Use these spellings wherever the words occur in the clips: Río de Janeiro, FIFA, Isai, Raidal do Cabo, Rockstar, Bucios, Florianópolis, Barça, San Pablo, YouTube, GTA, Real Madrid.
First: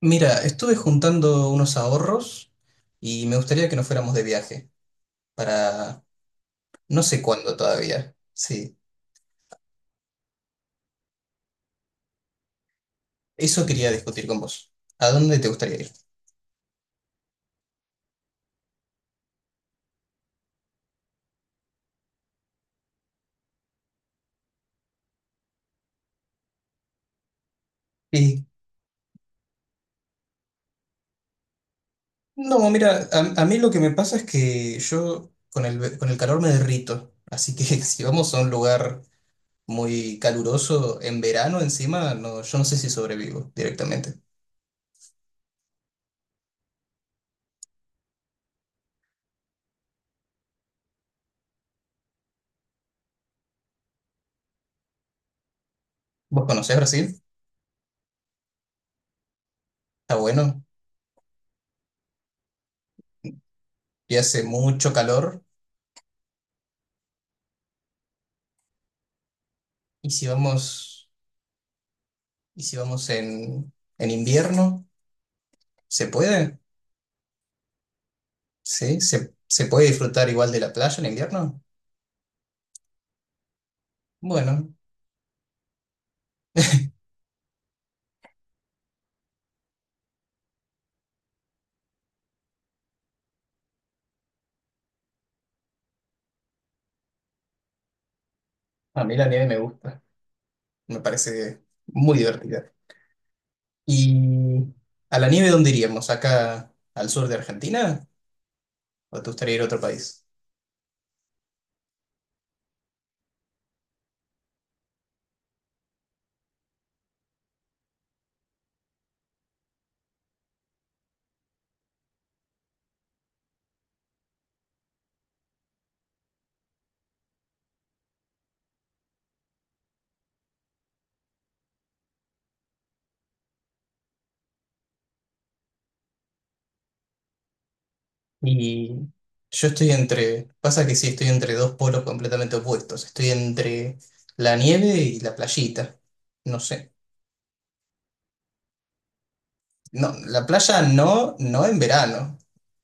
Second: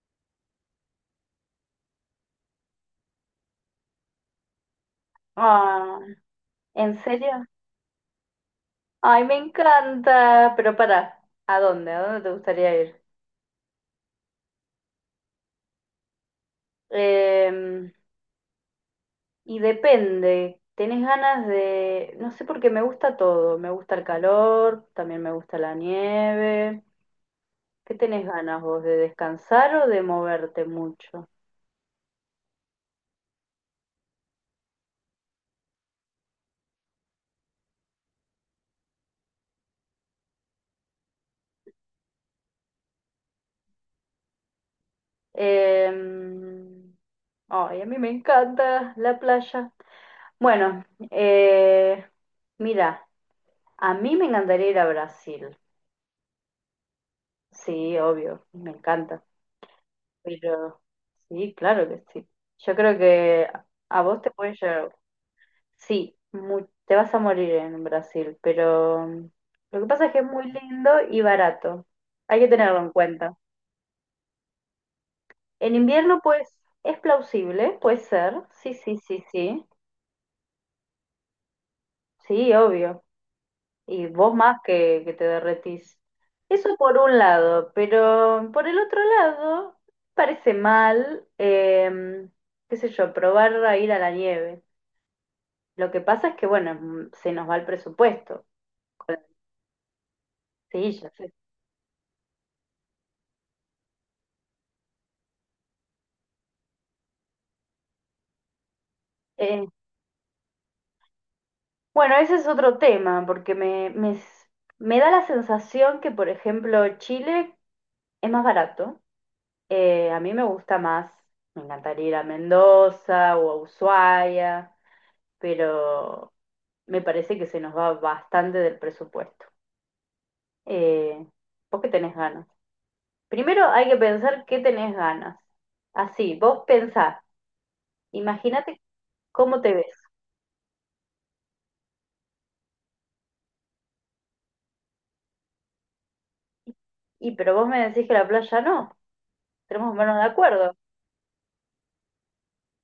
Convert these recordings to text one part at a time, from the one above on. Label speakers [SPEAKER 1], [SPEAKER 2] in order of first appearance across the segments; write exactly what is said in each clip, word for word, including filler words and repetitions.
[SPEAKER 1] Mira, estuve juntando unos ahorros y me gustaría que nos fuéramos de viaje
[SPEAKER 2] Ah,
[SPEAKER 1] para
[SPEAKER 2] ¿en
[SPEAKER 1] no sé
[SPEAKER 2] serio?
[SPEAKER 1] cuándo todavía. Sí,
[SPEAKER 2] Ay, me encanta. Pero para, ¿a dónde? ¿A dónde te gustaría ir?
[SPEAKER 1] eso quería discutir con vos. ¿A dónde te gustaría ir?
[SPEAKER 2] Em, y depende. ¿Tenés ganas de...? No sé, porque me gusta todo. Me gusta el calor, también me gusta la nieve. ¿Qué tenés
[SPEAKER 1] Y
[SPEAKER 2] ganas vos? ¿De descansar o de moverte mucho?
[SPEAKER 1] no, mira, a, a mí lo que me pasa es que yo con el, ve- con el calor me derrito, así que si vamos a un lugar muy caluroso en verano encima, no, yo no sé si sobrevivo directamente.
[SPEAKER 2] Em, Ay, a mí me encanta la playa. Bueno, eh, mira, a mí me encantaría ir a Brasil.
[SPEAKER 1] ¿Vos conocés Brasil?
[SPEAKER 2] Sí, obvio, me encanta.
[SPEAKER 1] Está bueno
[SPEAKER 2] Pero sí, claro que sí. Yo creo que a
[SPEAKER 1] y
[SPEAKER 2] vos te
[SPEAKER 1] hace
[SPEAKER 2] puede
[SPEAKER 1] mucho
[SPEAKER 2] llegar.
[SPEAKER 1] calor.
[SPEAKER 2] Sí, mu- te vas a morir en Brasil, pero mm, lo que pasa
[SPEAKER 1] ¿Y
[SPEAKER 2] es que es
[SPEAKER 1] si
[SPEAKER 2] muy lindo
[SPEAKER 1] vamos...
[SPEAKER 2] y barato. Hay que
[SPEAKER 1] ¿Y si
[SPEAKER 2] tenerlo en
[SPEAKER 1] vamos
[SPEAKER 2] cuenta.
[SPEAKER 1] en, en invierno?
[SPEAKER 2] En
[SPEAKER 1] ¿Se
[SPEAKER 2] invierno, pues,
[SPEAKER 1] puede?
[SPEAKER 2] es plausible, puede ser. Sí, sí,
[SPEAKER 1] ¿Sí?
[SPEAKER 2] sí,
[SPEAKER 1] ¿Se,
[SPEAKER 2] sí.
[SPEAKER 1] se puede disfrutar igual de la playa en invierno?
[SPEAKER 2] Sí, obvio. Y vos más
[SPEAKER 1] Bueno,
[SPEAKER 2] que, que te derretís. Eso por un lado, pero por el otro lado, parece mal, em, qué sé yo, probar a ir a la nieve. Lo que pasa es que, bueno, mm, se nos va el presupuesto
[SPEAKER 1] a
[SPEAKER 2] con
[SPEAKER 1] mí
[SPEAKER 2] las
[SPEAKER 1] la nieve me gusta. Me
[SPEAKER 2] sillas.
[SPEAKER 1] parece muy divertida. ¿Y a la nieve dónde iríamos? ¿Acá al sur de Argentina? ¿O te gustaría ir a
[SPEAKER 2] Eh,
[SPEAKER 1] otro país?
[SPEAKER 2] bueno, ese es otro tema, porque me, me, s- me da la sensación que, por ejemplo, Chile es más barato. Eh, a mí me gusta más, me encantaría ir a Mendoza o a Ushuaia pero me parece que se nos va bastante del presupuesto. Eh, ¿vos qué tenés ganas? Primero hay que pensar qué tenés ganas. Así, vos pensás, imagínate
[SPEAKER 1] Y
[SPEAKER 2] cómo
[SPEAKER 1] yo
[SPEAKER 2] te
[SPEAKER 1] estoy
[SPEAKER 2] ves.
[SPEAKER 1] entre... Pasa que sí, estoy entre dos polos completamente opuestos. Estoy entre la nieve y la playita. No sé.
[SPEAKER 2] Y pero vos me decís que la playa no, tenemos
[SPEAKER 1] No,
[SPEAKER 2] manos de
[SPEAKER 1] la
[SPEAKER 2] acuerdo.
[SPEAKER 1] playa no, no en verano.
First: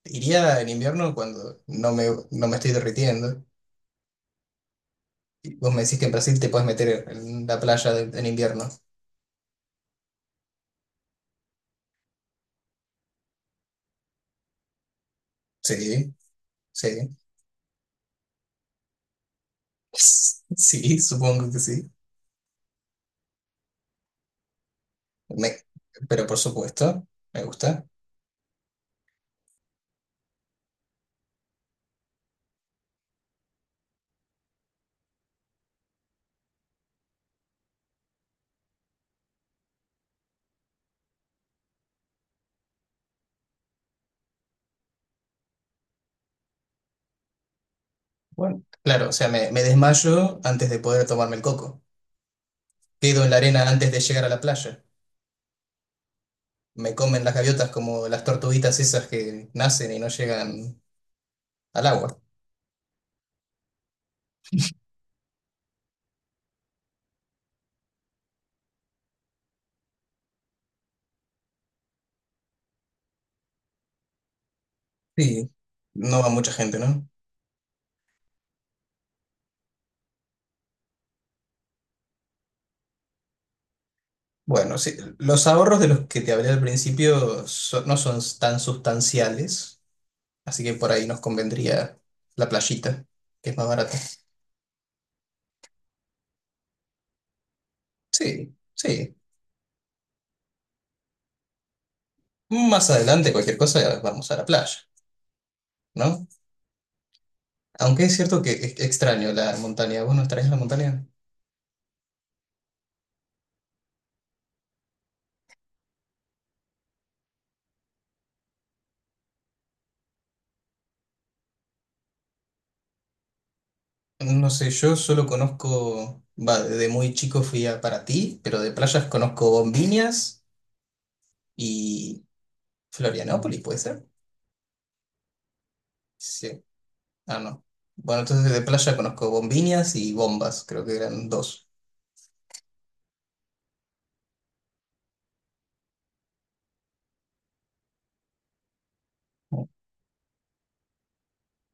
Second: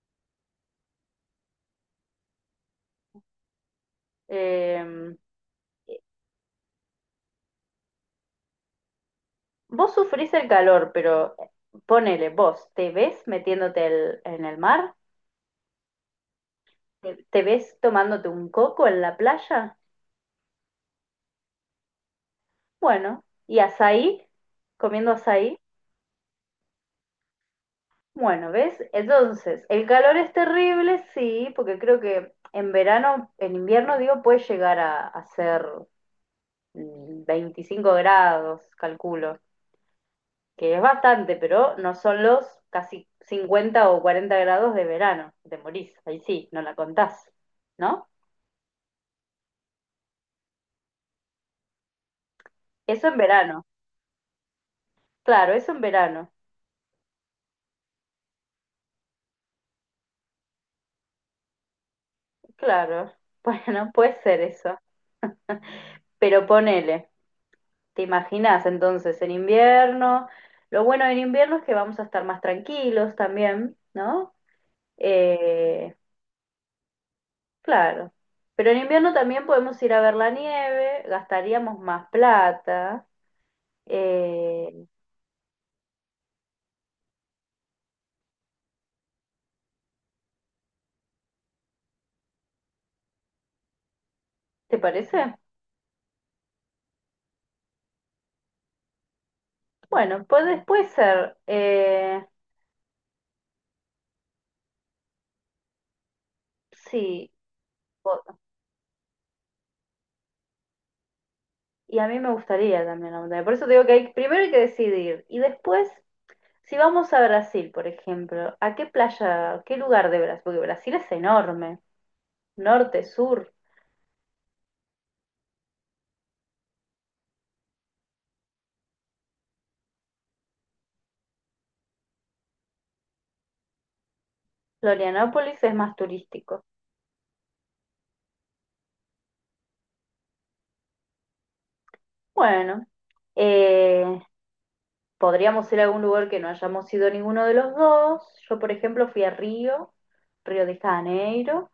[SPEAKER 1] Iría en invierno cuando no me, no me estoy derritiendo.
[SPEAKER 2] Eh,
[SPEAKER 1] Y vos me decís que en Brasil te puedes meter en la playa de- en invierno.
[SPEAKER 2] vos sufrís el calor, pero ponele, vos, ¿te ves metiéndote el- en el mar?
[SPEAKER 1] Sí,
[SPEAKER 2] ¿Te
[SPEAKER 1] sí.
[SPEAKER 2] te ves tomándote un coco en la playa?
[SPEAKER 1] Sí, supongo que sí.
[SPEAKER 2] Bueno, y azaí, comiendo
[SPEAKER 1] Me-
[SPEAKER 2] azaí.
[SPEAKER 1] pero por supuesto, me gusta.
[SPEAKER 2] Bueno, ¿ves? Entonces, el calor es terrible, sí, porque creo que en verano, en invierno, digo, puede llegar a, a ser mm, veinticinco grados, calculo, que es bastante, pero no son los casi cincuenta o cuarenta grados de verano, te morís, ahí sí, no la contás, ¿no?
[SPEAKER 1] Bueno, claro, o sea, me, me desmayo antes de poder tomarme el coco.
[SPEAKER 2] Eso en
[SPEAKER 1] Quedo en la
[SPEAKER 2] verano,
[SPEAKER 1] arena antes de llegar a la playa.
[SPEAKER 2] claro, eso en verano.
[SPEAKER 1] Me comen las gaviotas como las tortuguitas esas que nacen y no llegan al agua.
[SPEAKER 2] Claro, bueno, puede ser eso. Pero ponele, ¿te imaginas entonces en invierno? Lo bueno en invierno es que vamos a estar más tranquilos también, ¿no?
[SPEAKER 1] Sí,
[SPEAKER 2] Eh,
[SPEAKER 1] no va mucha gente, ¿no?
[SPEAKER 2] claro. Pero en invierno también podemos ir a ver la nieve, gastaríamos más plata.
[SPEAKER 1] Bueno,
[SPEAKER 2] Eh,
[SPEAKER 1] sí, los ahorros de los que te hablé al principio so- no son tan sustanciales, así que por ahí nos convendría la playita, que es más barata.
[SPEAKER 2] ¿te parece?
[SPEAKER 1] Sí, sí.
[SPEAKER 2] Bueno, puede, puede ser. eh,
[SPEAKER 1] Más adelante, cualquier cosa, vamos a la playa, ¿no?
[SPEAKER 2] sí,
[SPEAKER 1] Aunque es cierto que es extraño la montaña. ¿Vos no extrañas la montaña?
[SPEAKER 2] y a mí me gustaría también la montaña. Por eso te digo que hay, primero hay que decidir. Y después, si vamos a Brasil, por ejemplo, ¿a qué playa, qué lugar de Brasil? Porque Brasil es enorme. Norte, sur.
[SPEAKER 1] No sé, yo solo conozco, va, desde muy chico fui a Paraty, pero de playas conozco Bombiñas y Florianópolis, ¿puede ser?
[SPEAKER 2] Florianópolis es más
[SPEAKER 1] Sí.
[SPEAKER 2] turístico.
[SPEAKER 1] Ah, no. Bueno, entonces de playa conozco Bombiñas y Bombas, creo que eran dos.
[SPEAKER 2] Bueno, eh, podríamos ir a algún lugar que no hayamos ido ninguno de los dos. Yo, por ejemplo, fui a Río, Río de Janeiro.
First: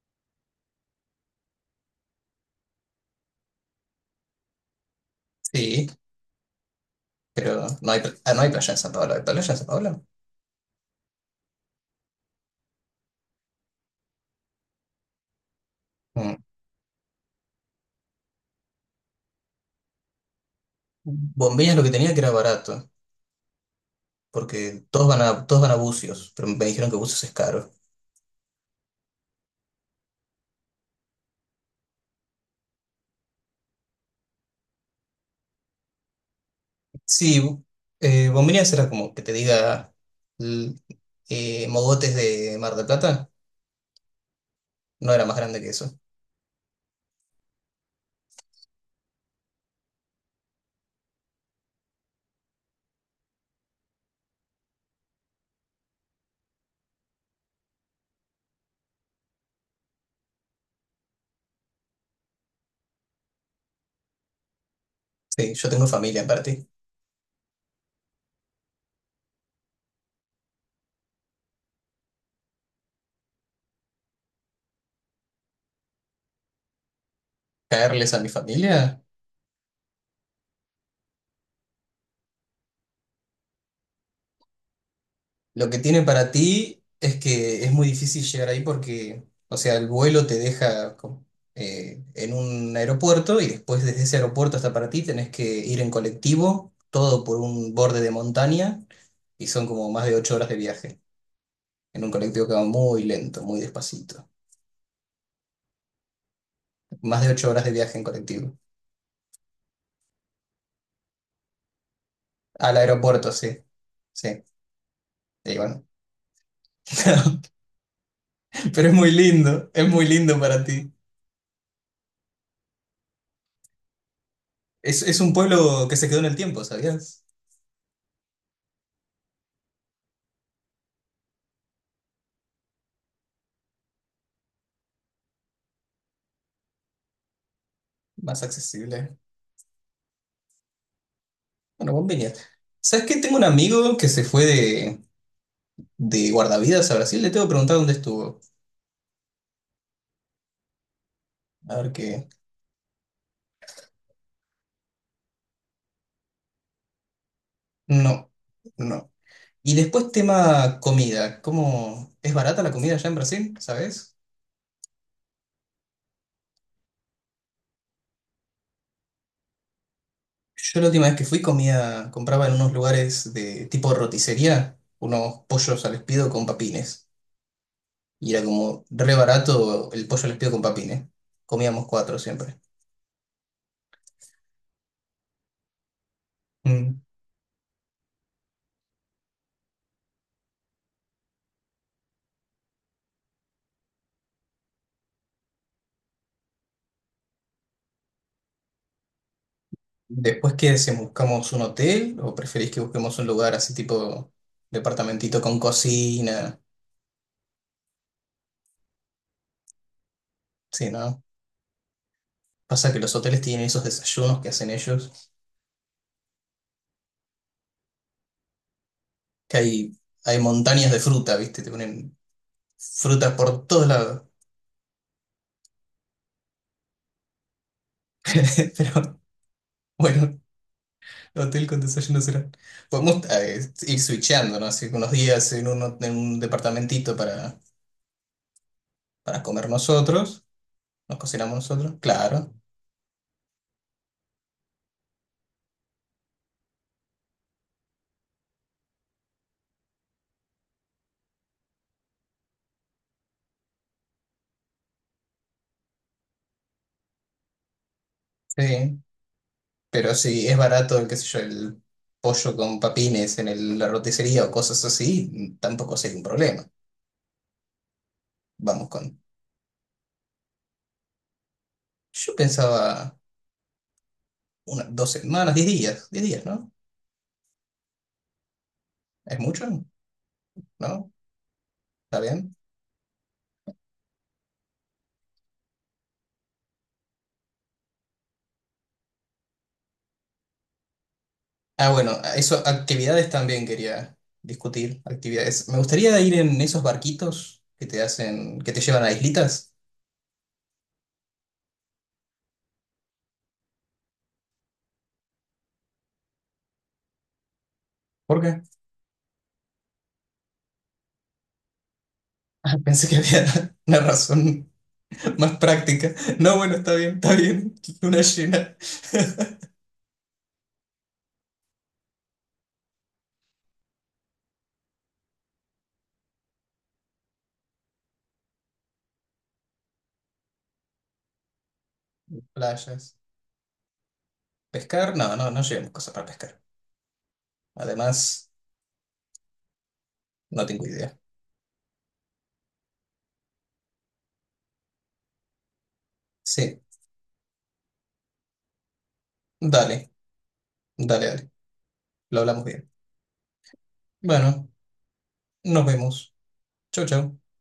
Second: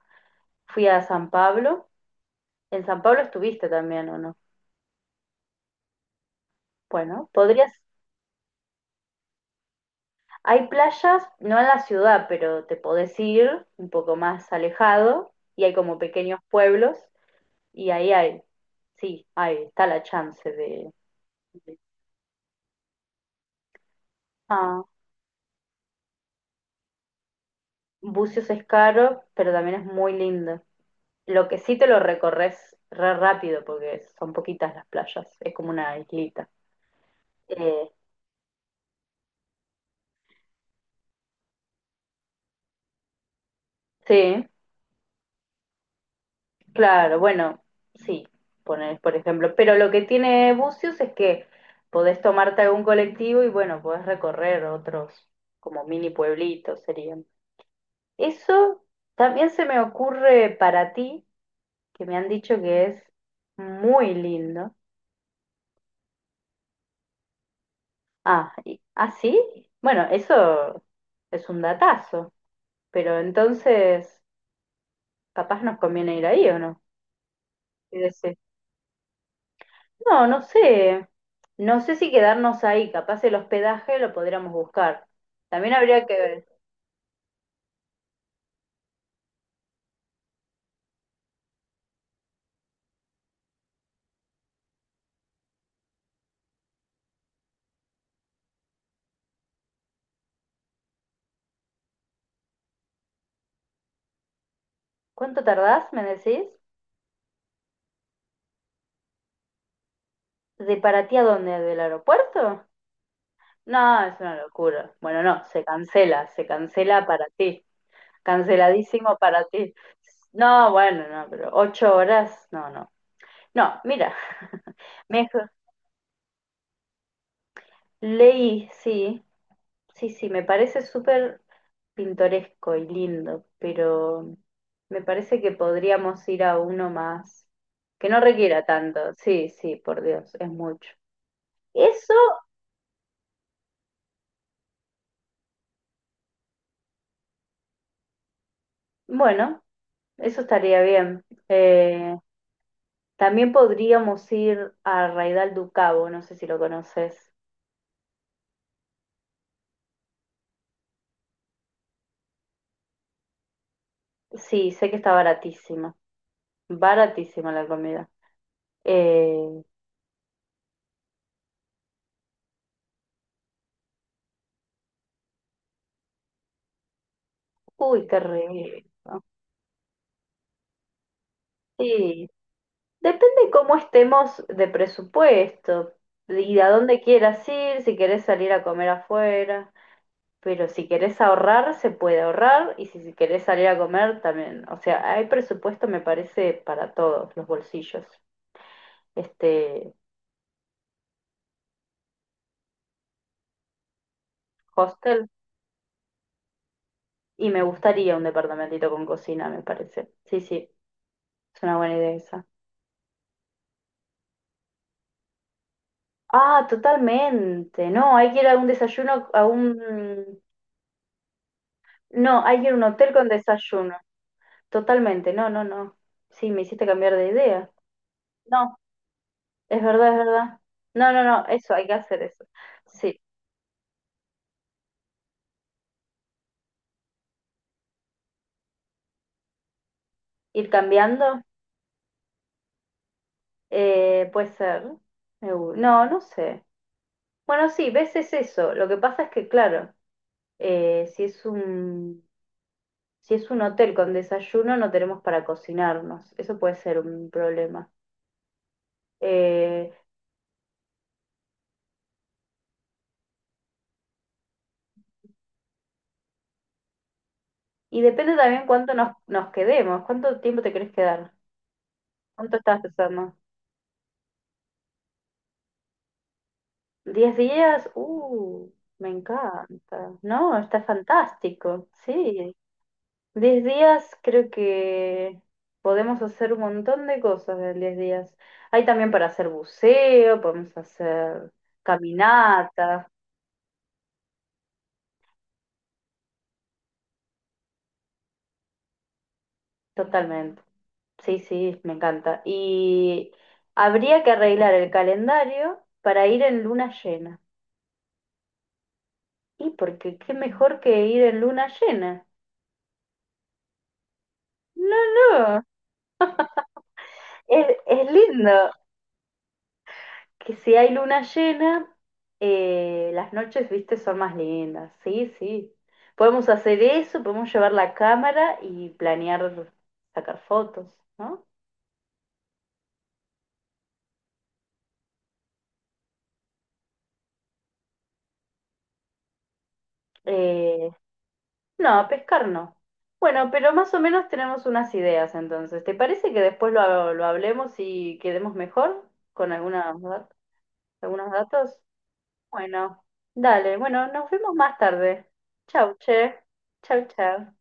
[SPEAKER 2] Fui a San Pablo. En San Pablo estuviste también, ¿o no?
[SPEAKER 1] Sí,
[SPEAKER 2] Bueno,
[SPEAKER 1] pero
[SPEAKER 2] podrías.
[SPEAKER 1] no hay, pla- ah, no hay playa en San Pablo. ¿Hay playa en San Pablo?
[SPEAKER 2] Hay playas, no en la ciudad, pero te podés ir un poco más alejado y hay como
[SPEAKER 1] Mm.
[SPEAKER 2] pequeños pueblos y ahí hay, sí, ahí está la chance de...
[SPEAKER 1] Bombiñas
[SPEAKER 2] de-
[SPEAKER 1] lo que tenía que era barato,
[SPEAKER 2] Ah,
[SPEAKER 1] porque todos van a, todos van a Bucios, pero me dijeron que Bucios es caro.
[SPEAKER 2] Bucios es caro, pero también es muy lindo. Lo que sí te lo recorres re rápido porque son poquitas las playas, es como una islita.
[SPEAKER 1] Sí, bu-
[SPEAKER 2] Eh,
[SPEAKER 1] eh, bombiñas era como que te diga l- eh, mogotes de Mar del Plata,
[SPEAKER 2] sí,
[SPEAKER 1] no era más grande que eso.
[SPEAKER 2] claro, bueno, sí, poner, por ejemplo. Pero lo que tiene Bucios es que podés tomarte algún colectivo y bueno, podés recorrer otros como mini pueblitos serían. Eso también se me ocurre para ti, que me han dicho que es muy lindo.
[SPEAKER 1] Sí, yo tengo familia en ti.
[SPEAKER 2] Ah, y- ¿ah, sí? Bueno, eso es un datazo, pero entonces capaz nos conviene ir ahí o no.
[SPEAKER 1] ¿Caerles a mi familia?
[SPEAKER 2] No, no sé. No sé si quedarnos ahí. Capaz el hospedaje lo podríamos buscar.
[SPEAKER 1] Lo
[SPEAKER 2] También
[SPEAKER 1] que tiene
[SPEAKER 2] habría que
[SPEAKER 1] para
[SPEAKER 2] ver.
[SPEAKER 1] ti es que es muy difícil llegar ahí porque, o sea, el vuelo te deja co- eh, en un aeropuerto y después desde ese aeropuerto hasta para ti tenés que ir en colectivo, todo por un borde de montaña y son como más de ocho horas de viaje en un colectivo que va muy lento, muy despacito.
[SPEAKER 2] ¿Cuánto tardás, me decís?
[SPEAKER 1] Más de ocho horas de viaje en colectivo.
[SPEAKER 2] ¿De para ti a dónde? ¿Del aeropuerto?
[SPEAKER 1] Al aeropuerto, sí,
[SPEAKER 2] No, es una
[SPEAKER 1] sí.
[SPEAKER 2] locura. Bueno, no,
[SPEAKER 1] Y
[SPEAKER 2] se
[SPEAKER 1] bueno,
[SPEAKER 2] cancela, se cancela para ti.
[SPEAKER 1] pero es muy
[SPEAKER 2] Canceladísimo para
[SPEAKER 1] lindo,
[SPEAKER 2] ti.
[SPEAKER 1] es muy lindo para
[SPEAKER 2] No,
[SPEAKER 1] ti.
[SPEAKER 2] bueno, no, pero ocho horas, no, no. No, mira,
[SPEAKER 1] Es, es un
[SPEAKER 2] mejor.
[SPEAKER 1] pueblo que se quedó en el tiempo, ¿sabías?
[SPEAKER 2] Leí, sí, sí, sí, me parece súper pintoresco y lindo, pero me parece que podríamos ir a uno más, que no
[SPEAKER 1] Más
[SPEAKER 2] requiera tanto.
[SPEAKER 1] accesible.
[SPEAKER 2] Sí, sí, por Dios, es mucho.
[SPEAKER 1] Bueno, vos,
[SPEAKER 2] Eso,
[SPEAKER 1] ¿sabes qué? Tengo un amigo que se fue de, de guardavidas a Brasil. Le tengo que preguntar dónde estuvo.
[SPEAKER 2] bueno, eso estaría bien.
[SPEAKER 1] A ver
[SPEAKER 2] Eh,
[SPEAKER 1] qué.
[SPEAKER 2] también podríamos ir a Raidal do Cabo, no sé si lo conoces.
[SPEAKER 1] No, no. Y después tema comida. ¿Cómo es barata la comida allá en Brasil? ¿Sabes?
[SPEAKER 2] Sí, sé que está baratísima, baratísima la comida. Eh,
[SPEAKER 1] Yo la última vez que fui comía, compraba en unos lugares de tipo roticería unos pollos al espiedo con papines.
[SPEAKER 2] uy, qué
[SPEAKER 1] Y era como
[SPEAKER 2] rico.
[SPEAKER 1] re barato el pollo al espiedo con papines. Comíamos cuatro
[SPEAKER 2] Sí,
[SPEAKER 1] siempre.
[SPEAKER 2] depende cómo estemos de presupuesto y a dónde quieras ir, si querés salir a comer afuera, pero si querés ahorrar, se puede ahorrar y si si querés salir a comer también. O sea, hay presupuesto, me parece, para todos los bolsillos. Este
[SPEAKER 1] Después que si buscamos un hotel o preferís que busquemos un lugar así tipo
[SPEAKER 2] hostel
[SPEAKER 1] departamentito con cocina,
[SPEAKER 2] y me gustaría un departamentito con cocina, me parece. Sí, sí,
[SPEAKER 1] sí, ¿no?
[SPEAKER 2] es una buena idea esa.
[SPEAKER 1] Pasa que los hoteles tienen esos desayunos que hacen ellos,
[SPEAKER 2] Ah, totalmente. No, hay que ir a un desayuno, a
[SPEAKER 1] que hay,
[SPEAKER 2] un...
[SPEAKER 1] hay montañas de fruta, ¿viste? Te ponen
[SPEAKER 2] No, hay que ir a un hotel con
[SPEAKER 1] fruta por todos
[SPEAKER 2] desayuno.
[SPEAKER 1] lados.
[SPEAKER 2] Totalmente, no, no, no. Sí, me hiciste cambiar de idea. No,
[SPEAKER 1] Pero
[SPEAKER 2] es verdad, es
[SPEAKER 1] bueno,
[SPEAKER 2] verdad. No, no, no,
[SPEAKER 1] hotel
[SPEAKER 2] eso,
[SPEAKER 1] con
[SPEAKER 2] hay que
[SPEAKER 1] desayuno
[SPEAKER 2] hacer eso.
[SPEAKER 1] será.
[SPEAKER 2] Sí,
[SPEAKER 1] Podemos eh, ir switchando, ¿no? Así que unos días en un, en un departamentito para, para comer nosotros,
[SPEAKER 2] ir
[SPEAKER 1] nos
[SPEAKER 2] cambiando,
[SPEAKER 1] cocinamos nosotros, claro,
[SPEAKER 2] eh, puede ser. Me gu- No, no sé. Bueno, sí, ves, es eso. Lo que pasa es que, claro, eh, si es un, si es un hotel con desayuno, no tenemos para cocinarnos. Eso puede ser un problema.
[SPEAKER 1] sí.
[SPEAKER 2] Eh,
[SPEAKER 1] Pero si es barato, qué sé yo, el pollo con papines en el- la roticería o cosas así, tampoco sería un problema.
[SPEAKER 2] y depende también
[SPEAKER 1] Vamos
[SPEAKER 2] cuánto nos,
[SPEAKER 1] con...
[SPEAKER 2] nos quedemos, cuánto tiempo te querés quedar.
[SPEAKER 1] Yo
[SPEAKER 2] ¿Cuánto estás
[SPEAKER 1] pensaba
[SPEAKER 2] pensando?
[SPEAKER 1] unas dos semanas, diez días, diez días, ¿no?
[SPEAKER 2] Diez días, uh, me
[SPEAKER 1] ¿Es mucho?
[SPEAKER 2] encanta. No, está
[SPEAKER 1] ¿No?
[SPEAKER 2] fantástico,
[SPEAKER 1] ¿Está
[SPEAKER 2] sí.
[SPEAKER 1] bien?
[SPEAKER 2] Diez días creo que podemos hacer un montón de cosas en diez días. Hay también para hacer buceo, podemos hacer
[SPEAKER 1] Ah, bueno, eso,
[SPEAKER 2] caminatas,
[SPEAKER 1] actividades también quería discutir, actividades. Me gustaría ir en esos barquitos que te hacen, que te llevan a islitas.
[SPEAKER 2] totalmente. Sí, sí, me encanta. Y habría que arreglar el calendario para ir en luna llena.
[SPEAKER 1] ¿Por qué?
[SPEAKER 2] Y porque qué mejor que ir en luna llena.
[SPEAKER 1] Ah, pensé que había una razón
[SPEAKER 2] No,
[SPEAKER 1] más
[SPEAKER 2] no,
[SPEAKER 1] práctica. No, bueno, está bien, está
[SPEAKER 2] es,
[SPEAKER 1] bien.
[SPEAKER 2] es
[SPEAKER 1] Luna
[SPEAKER 2] lindo.
[SPEAKER 1] llena,
[SPEAKER 2] Que si hay luna llena, eh, las noches, viste, son más lindas. Sí, sí. Podemos hacer eso, podemos llevar la cámara y planear sacar fotos, ¿no?
[SPEAKER 1] playas. ¿Pescar? No, no, no llevamos cosas para pescar. Además, no tengo
[SPEAKER 2] Eh,
[SPEAKER 1] idea.
[SPEAKER 2] no, a pescar no. Bueno, pero más o menos tenemos unas ideas entonces. ¿Te parece que después
[SPEAKER 1] Sí,
[SPEAKER 2] lo, lo hablemos y quedemos mejor con algunas,
[SPEAKER 1] dale,
[SPEAKER 2] dat-
[SPEAKER 1] dale,
[SPEAKER 2] algunos
[SPEAKER 1] dale.
[SPEAKER 2] datos?
[SPEAKER 1] Lo hablamos bien.
[SPEAKER 2] Bueno, dale, bueno, nos vemos
[SPEAKER 1] Bueno,
[SPEAKER 2] más tarde.
[SPEAKER 1] nos
[SPEAKER 2] Chau,
[SPEAKER 1] vemos.
[SPEAKER 2] che.
[SPEAKER 1] Chau,
[SPEAKER 2] Chau,
[SPEAKER 1] chau.
[SPEAKER 2] chau.